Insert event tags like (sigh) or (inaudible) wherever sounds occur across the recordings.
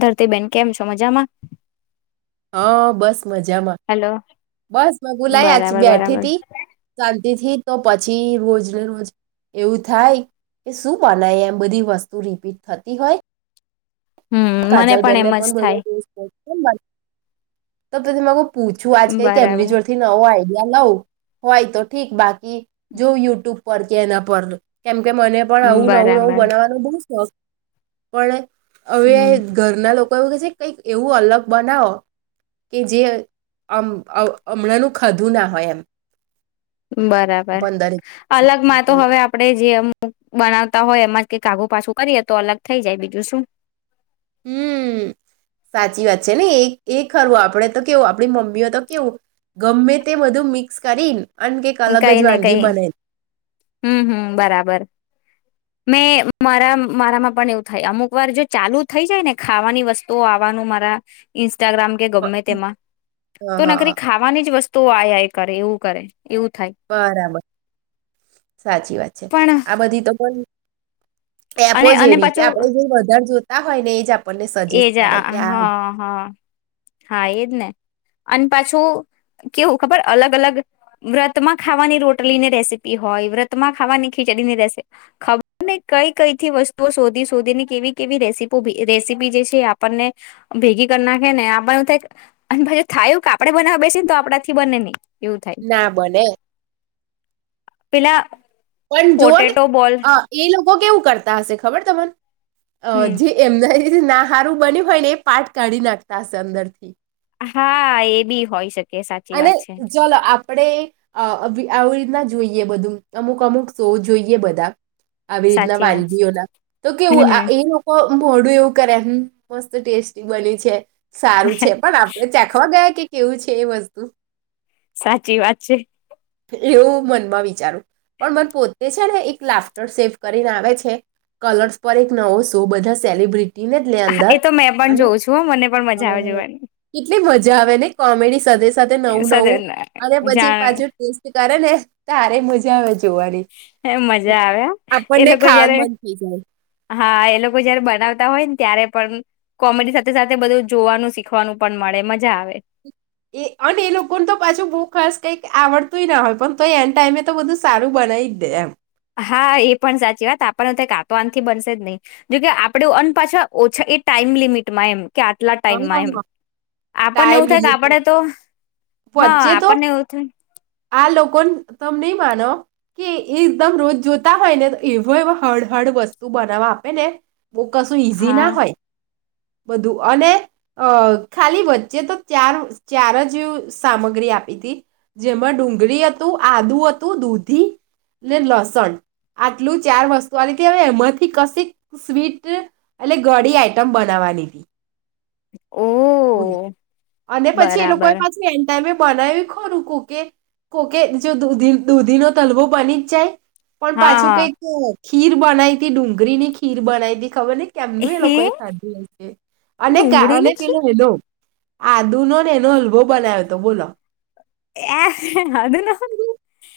ધરતીબેન કેમ છો મજામાં? હા બસ મજામાં, હેલો બસ બબુલાય આજ બરાબર બરાબર બેઠિતી. તેથી તો પછી રોજ ને રોજ એવું થાય કે શું બનાય એમ બધી વસ્તુ રિપીટ થતી હોય. હમ મને કાજલ બેેનને એમ જ પણ બધા થાય ટેસ્ટ તોથીમાંગ (unintelligible) પૂછું આજ કઈ કે એમની બરાબર જોડથી ન હોય લવ, હોય તો ઠીક બાકી જો યુટ્યુબ પર કે એના પર કેમ મને પણ આવું નવું નવું બરાબર બનાવવાનો બહુ શોખ વળક અવે એ હમ ઘરના લોકો એવું કે છે કંઈક એવું અલગ બનાવો, કે જે હમણાંનું ખધું ના હોય એમ. બરાબર, પંદર અલગમાં તો બોલો હવે આપડે જેમ બનાવતા હોય એમાં જ કે કાાગુ પાછું કરીએ તો અલગ થઈ જાય બીજું શું હમ્મ સાચી વાત છે ને એ એ ખરવું આપડે તો કેવું આપણી મમ્મીઓ તો કેવું ગમે તે બધું મિક્સ કરી ને અને કેક અલગ જ વાનગી બને હમ્મ હમ્મ બરાબર. મે મારા મારામાં પણ એવું થાય અમુક વાર જો ચાલુ થઈ જાય ને ખાવાની વસ્તુઓ આવવાનું મારા ઇન્ટગ્રામ કે ગમે તેમાં હા તો હા નકરી ખાવાની જ વસ્તુ. તો આ આઈ કરે એવું કરે. એવું થાય બરાબર સાચી વાત છે પણ આ બધી તો એપો અને જ અને એવી કે પાછું આપડે જો વધારે જો નાા હોને એ જા એજ હ હ હા એજ ને. અને પાછું કેવું ખબર અલગ અલગ વ્રતમાં ખાવાની રોટલી ની રેસીપી હોય વ્રતમાં ખાવાની ખીચડીની રેસીપી. ખબર ને કઈ કઈ થી વસ્તુ. શોધી શોધીની કેવી કેવી રેસીપો રેસ રેસીપી જે છે આપણને ભેગી કરી નાખે ને આપ થાય પછ થાયું એવુ આપડે બનાવ બેસી ને તો આપડા થી બને નહી. એવું થાય ના બને. પેલા. પણ જઓ ને પોટેટો બોલ એ લોકો. કેવું કરતા હશે ખબર તમને અ હમ જે એમના. એ નાહારું બન્યું હોય ને એ પાટ કાઢી નાખતા હશે અંદર થી. હા એ બી હોય શકે. સાચી અને વાત છે ચલો આ આપડે અ આવી રીતના જોઈએ બધું અમુક અમુક સૌ જોઈએ બધા આવી રીતના સાચી વાત છે. વાલવીઓના તો કેવું હમ આ એ હમ લોકો. મ મોડું એવું કરે મસ્ત ટેસ્ટી બનીયુ છે સારું છે પણ આપડે ચાખવા ગયા કે. કેવું છે એ મસ્ત તો સાચી વાત છે. એવું મનમાં વિચારું પણ મને પોતે છે ને એક લાફ્ટર સેફ કરીને આવે છે કલર્સ પર એક નવો શો બધા સેલિબ્રિટી. હા એ તો મેં પણ જોઉં છું મને પણ મજા આવે જોવાની. જે હવે ને કોમેડી સદસ્ય. સાથે નવું સાથે નવું અને પછી જાણ પાછુ કર ને તારે મજા આવે. જોવાની મજા આવે, એ આપણને લોકો જયારે ખાવાનું મન થઈ જાય હા એ લોકો જયારે બનાવતા હોય ને ત્યારે પણ કોમેડી સાથે સાથે બધું જોવાનું શીખવાનું પણ મળે મજા આવે. એ અને એ લોકોને તો પાછું બૂક ખર્ કઈક આવડતુંય ના હોય પણ તો એન ટાઈમે તો બધું સારું બનાવી જ દે એમ. હા એ પણ સાચી વાત આપણને તો કા તો આનથી બનશે જ નહી, જોકે આપણે અ પાછા ઓછા એ ટાઈમ લિમિટમાં એમ. કે આટલા ટાઈમમાં એમ, હા આપણને ટાઈમ એવું થાય કે લીધી આપણે તો હા વચ્ચે તો આપણને એવું થાય આ લોકો તમે નહી માનો, કે એ એકદમ રોજ જોતા હોય ને તો એવો હળ હળ વસ્તુ બનાવવા આપે ને. બુક કસું ઇઝિ હા ના હોય. બધું અને ખાલી વચ્ચે તો ચાર ચાર જ સામગ્રી આપી હતી, જેમાં ડુંગળી હતું આદુ હતું દૂધી, ને લસણ આટલું ચાર વસ્તુ આ હતી હવે એમાંથી કશીક સ્વીટ એટલે ઘળી આઈટમ બનાવવાની હતી. ઓ અને પછી એ લોકો એ બરાબર પાછું એન્ટ બનાવી ખોરું કોકે, કોકે જોધી દૂધી નો તલવો બની જ જાય. પણ હા પાછું હા કઈક છેત ખીર બનાઈ હતી ડુંગરીની ખીર બનાઈ હતી ખબર નહીં. કેમનું એ હે લોકો એ સાધી છે, અને ડુંગળીની આદુનો ને એનો હલ્બો બનાવ્યો હતો બોલો. એ અ ન અ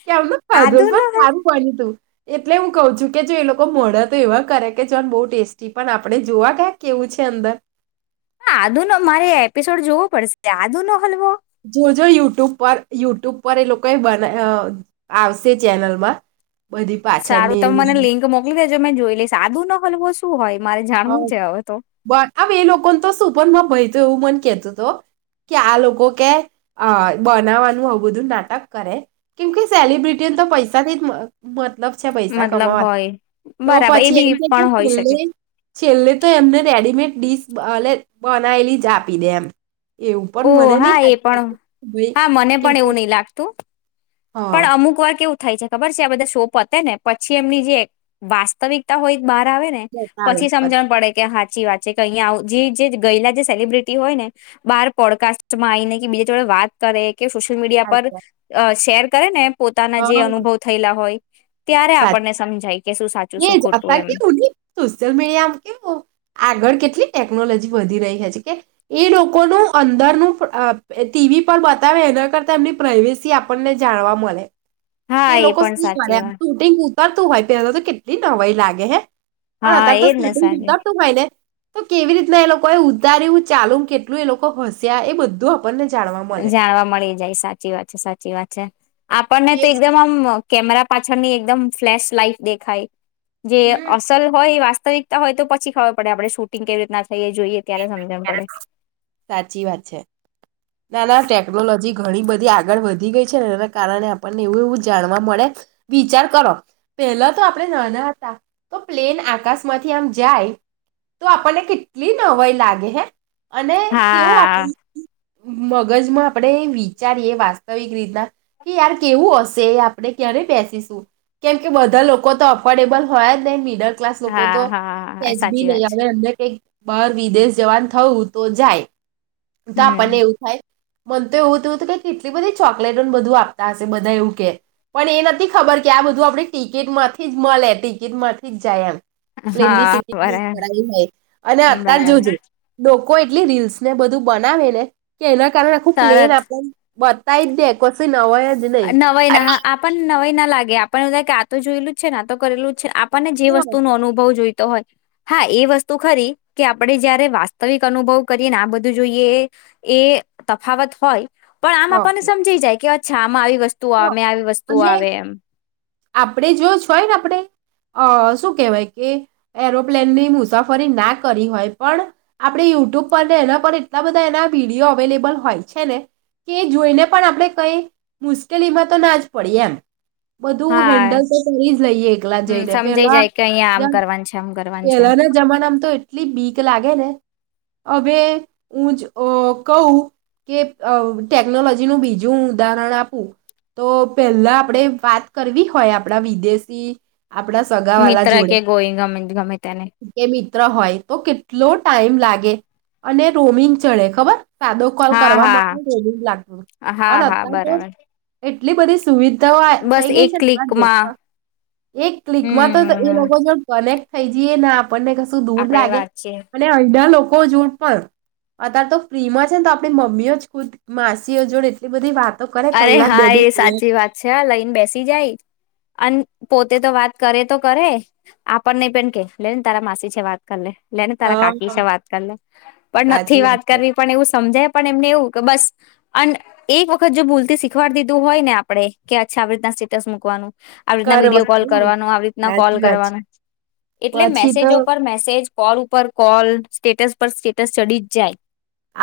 કેમનો ખાધો ન પણ સારું (unintelligible) બન્યું તું એટલે હું કઉું છું કે જો એ લોકો મળે તો એવા કરે કે જોન બહુ ટેસ્ટી પણ આપણે જોવા કયા કેવું છે અંદર. આ નો મારે એપિસોડ જોવો પડશે આદુ નો હલ્વો. જો યુટ્યુબ પર યુટ્યુબ પર એ લોકો બ આવશે ચેનલમાં. બધી સારું પાછળની તમ મને એવી લિંક મોકલી દે જો મે જોઈ લઈ સાદુ નો હલવો શું હોય. મારે હ જાણવું છે હવે તો બ હ એ લોકોને તો સુુંપમાં ભય તો એવું મન કેતું હતો, કે આ લોકો કે બનાવાનું આવું બધું નાટક, કરે કેમ કે સેલિબ્રિટીને તો પૈસા થી જ મતલબ છે પૈસા મતલબ કમાવા, હોય તો બરાબર એ પછી બી એમ કે પણ હોઈ શકે સ છેલ્લે તો એમને રેડીમેડ ડીશ બનાવેલી જ આપી દે એમ. એવું પણ ઓ મને નહી હા એ પણ ભાઈ હા મને કે પણ એવું નહી લાગતું. હા પણ અમુક વાર કેવું થાય છે ખબર છે આ બધા શો પતે ને પછી એમની જે વાસ્તવિકતા હોય બહાર આવે, ને બતાવે પછી સમજણ પડે કે હા સાચી વાત છે કે અહીંયા જે ગયેલા જે સેલિબ્રિટી હોય ને, બાર પોડકાસ્ટમાં આવીને કે બીજા જોડે વાત કરે સોશલ મીડિયા પર બતાવે. શેર કાર ને પોતાના જે અનુભવ થયેલા હોય. ત્યારે સાચ આપણને સમજાય કે શું સાચું એજ શું ખોટું અતાર એમ કેવું સોશિયલ મીડિયામાં કેવું આગળ કેટલી ટેકનોલોજી વધી રહી છે, છે, કે એ લોકોનું અંદરનું ટીવી પર બતાવે એના કરતા એમની પ્રઇવેસી આપણને જાણવા મળે કે હા એ લોકો પણ શું કરે સાચી એમ વાત શૂટિંગ ઉતરતું હોય પેલા તો કેટલી નવાઈ લાગે હે. પણ હા આ તો એજ ને શોધ સાચી (unintelligible) તું (unintelligible) ને. તો કેવી રીતના એ લોકો એ ઉતાર્યું ચાલુ કેટલું એ લોકો હસ્યા એ બધું. આપણને જાણવા મળે જાણવા મળી જાય સાચી વાત છે, સાચી વાત છે. આપણને એ તો એકદમ આમ. કેમેરા પાછળની એકદમ ફ્લેશ લાઈફ દેખાય. જે હમ અસલ હોય વાસ્ત (unintelligible) હોય તો પછી ખર પડે આપણે શૂટિંગ કેવી રીતના. થ જોઈએ ત્યારે સમજણ પડે. સાચી વાત છે ના ના ટેકનોલોજી ઘણી બધી આગળ વધી ગઈ છે, એના કારણે આપણને એવું એવું જાણવા મળે વિચાર કરો પેલા તો આપણે નાના હતા તો પ્લેન આકાશ માંથી આમ જાય તો આપણને કેટલી નવાઈ લાગે હે. અને કેવું આપણ. હા મગજમાં આપણે વિચારીએ વાસ્તવિક રીતના કે યાર કેવું હશે આપણે ક્યારે બેસીશું કેમ કે બધા લોકો તો અફોર્ડેબલ હોય જ ને મીડ ક્લાસ લોકો હા તો હા સજ બી સાચી નહી વાત આવે છે. એમને કંઈક બહાર વિદેશ જવાન થયું તો જાય. તો આપણને હમ. એવું મને તો એવું થયું હતું કે કેટલી બધી ચોકલેટોને બધું આપતા હશે બધા એવું કે પણ એ નથી ખબર કે આ બધું આપણે ટિકિટ માંથી જ મળે ટિકિટ માંથી જ જાય એમ. (unintelligible) હા સીટ. બરાબર (unintelligible) જાય અને અતાર બરાબર જોજું. કોઈ એટલી રીલ્સ ને બધું બનાવે ને. કેના. કારણ ખૂબ પ્લેન તરત આપ. (unintelligible) કોસ. નવાઈ ના હા આપણ નવાઈ ના લાગે આપ (unintelligible) તો જોયેલું જ છે તો કરેલું છે. આપને જે વસ્તુ ન અનુભવ જોઈ. હોય હા એ વસ્તુ ખરી કે આપણે જયારે વાસ્તવિક અનુભવ કરીએને આ બધું જોઈએ એ તફાવત હોય. પણ આ હા બાપાને સમજી જાય કે. અચ્છા આમાં આવી વસ્તુ હા અમે આવી વસ્તુઓ અને આવે એમ. આપણે જો જોય ને આપણે અ શું કહેવાય કે એરોપ્લેનની મુસાફરી ના કરી હોય પણ આપણે યુટ્યુબ પર ને એના પર એટલા બધા એના વિડીયો અવેલેબલ હોય છે, ને કે જોઈને પણ આપણે કઈ મુશ તેટલીમાં તો ના આજ (unintelligible) બધું હા હેન્ડલ તો કરી જ લઈએ એકલા હમ જઈને સમજાઈ પેલા. જાય કે અહિયાં આમ કરવાનું છે આમ કરવાનું છે એમ. પેલાના જમાનામાં તો એટલી બીક લાગે ને હવે હું જ કહું કે ટેકનોલોજી નું બીજું ઉદાહરણ આપું તો પહેલા આપણેે વાત કરવી હોય આપણા વિદેશી આપણા સગાવાલા મિત્રા જોડે કે ગોયંગ મ કે મિત્ર હોય તો કેટલો ટા ટાઈમ લાગે અને રોમીંગ ચડે ખબર સાદો કોલ હા કરવામાં હા પણલું જ લાગતું હા હા અત્યારે તો બરાબર એટલી બધી સુવિધા તો બસ થઈ ગઈ એક છે ક્લિકમાં ને એક ક્લિકમાં તો એ હમ લોકો જો કનેક્ટ થાય જેના આપને કશું દૂર આપડે લાગે વાત છે અને અ લોકો (unintelligible) જોડ પણ અત્યારે તો ફ્રી માં છે ને તો આપણી મમ્મીઓ જ ખુદ માસીઓ જોડ એટલી બધી વાત અરે હા એ સાચી વાત છે હ લઈને બેસી જાય અને પોતે તો વાત કરે તો કરે આપણને પણ કે લેને તારા માસી છે વાત કરી લે. લેને તારા કાકી હા છે વાત કરી લે પણ નથી સાચી વાત છે કરવી પણ એવું સમજે પણ એમને એવું કે બસ અન્ એ વખત ખત જો ભૂલતી શીખવાડી દીધું હોય ને આપણે કે અચ્છા આવી રીતના સ્ટેટસ મૂકવાનું આવી રીતના કરવા વિડીયો કોલ કરવાનું આવી રીતના કોલ સાચી વાત છે કરવાનું એટલે પછી તો મેસેજો પર મેસેજ કોલ ઉપર કોલ સ્ટેટસ પર સ્ટેટસ ચડી જ જાય.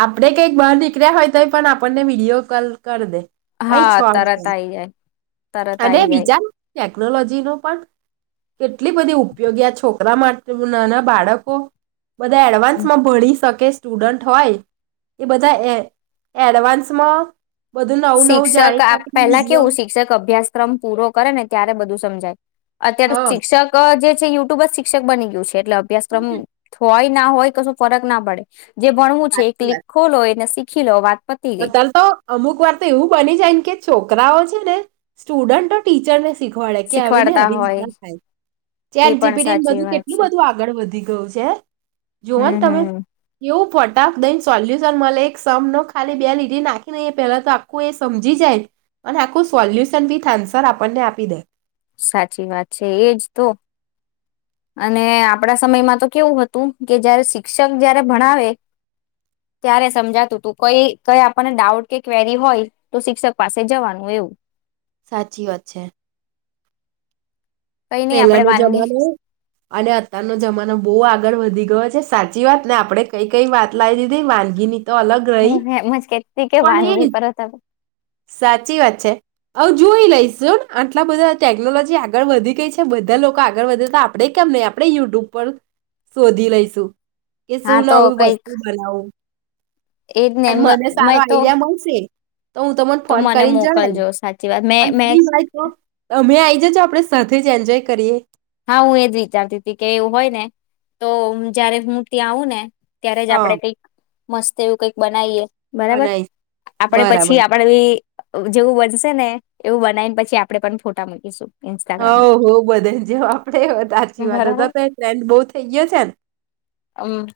આપડે કંઈક બહાર નીકળ્યા હોય તોય પણ આપણને વિડીયો કોલ કરી દે. કઈ છો હા એમ તરત આઈ જાય તરત અને આઈ જાય વિચાર ટેકનોલોજી ન પણ કેટલી બધી ઉપયોગી છોકરી મા માટે નાના બાળકો બધા એડવાન્સ માં ભળી શકે. સ્ટુડન્ટ હોય એ બધા એ એડવાન્સમાં બધું નવું નવું શિક્ષક જાણી શકે પેલા વિડીયો કેવું શિક્ષક અભ્યાસક્રમ પૂરો કરે ને ત્યારે બધું સમજાય. અત્યારે હા શિક્ષક જે યુટુબ જ શિક્ષક બની ગયુ છે. એટલે અભ્યાસક્રમ હોય ના હોય કશું ફરક ના પડે. જે ભણવું છે એક સાચી વાત લીખો લો એને શિરો ભાત અત્યારે તો અમુક વાર તો એવું બની જાય કે છોકરાઓ છે ને સ્ટુડન્ટ ટીચર ને શીખવાડે કે આવીને શીખવાડતા રીત હોય થાય એ ચેટ જિ પણ પી ટી સાચી બધું વાત કેટલું છે બધું આગળ વધી ગયું છે જોવા હમ તમે એવું. હમ બેન સોલ્યુસન મલે એક સમનો ખાલી બે લીટી નાખીને એ પેલા તો આખું એ સમજી જાય અને આખું સોલ્યુશન વિથ આન્સર આપણને આપી દે. સાચી વાત છે એજ તો અને આપડા સમયમાં તો કેવું હતું કે જયારે શિક્ષક જયારે ભણાવે ત્યારે સમજાતું હતું કઈ કઈ આપણને ડાઉટ કે ક્વેરી હોય તો શિક્ષક પાસે જવાનું એવું. સાચી વાત છે. કઈ નઈ પેલા આપડે નો વાનગી જમાનો અને અતાર નો જમાનો બો આગ આગળ વધી ગયો છે સાચી વાત ને આપણે કઈ કઈ વાત લાવી દીધી વાનગીની તો અલગ રહી હું એમ જ કેતી કે પણ વાનગી એ પર હતા સાચી વાત છે. હ જોઈ લઈશ આટલા બધા ટેકનોલોજી આગળ વધી ગઈ છે. બધા લોકો આગળ વધે તો આપણેે કેમ નહી આપણે યુટ્યુબ પર શોધી લઈશું. કે હા શું તો ન કઈક વસ્તુ બનાવું? એજ ને અને મને સારો મેં તો આઈડિયા મળશે તો હું તમને તો ફોન મને કરીને જણાવ મોકલજો સાચી વાત મે અને મેં પલી વાત તો તમે આઈ જજો આપે સાથે એન્જોય કરીએ. હા હું એજ વિચારતી હતી કે એવું હોય ને તો જયારે હું ત્યાં આવું ને ત્યારે જ હા આપડે કઈક મસ્ત એવું કંઈક બનાવીએ. બરાબર બનાવીશ આપડે બરાબર પછી આપડ જેવું બનશે ને એવું બનાવીને પછી આપણેે પણ ફોટા મૂકીશું. હા ઇન્સ્ટાગ્રામમાં હો બ જે આપડે સાચી વાત તો તો બરાબર ટ્રેન્ડ બહુ થઈ ગયો છે હમ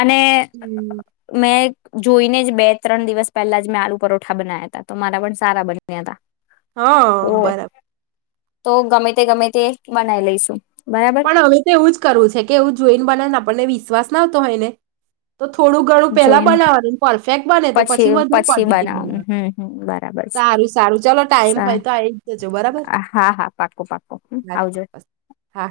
અને હમ્મ મેં જોઈને જ બે ત્રણ દિવસ પહેલા જ મેં આલુ પરોઠા બના્યા હતા તો મારા પણ સારા બન્યા હતા. હા તો બરાબર. તો ગમે તે ગમે તે બનાઈ લેશુ પણ હવે તો એવું જ કરવું છે કે એવું જોઈને બને ને આપણને વિશ્વાસ ન આવતો હોયને તો થોડું ઘણું પેલા જોઈને બનાવાનું પરફેક્ટ બને તો પછી વધારે ક્વોન્ટિટી બનાવાનું બનાવનું. હમ હમ બરાબર સારું સારું ચાલો ટાઈમ છે હોય તો આવી જજો બરાબર હા હા પાકું પાકું હ આવજો ચોક્કસ હા.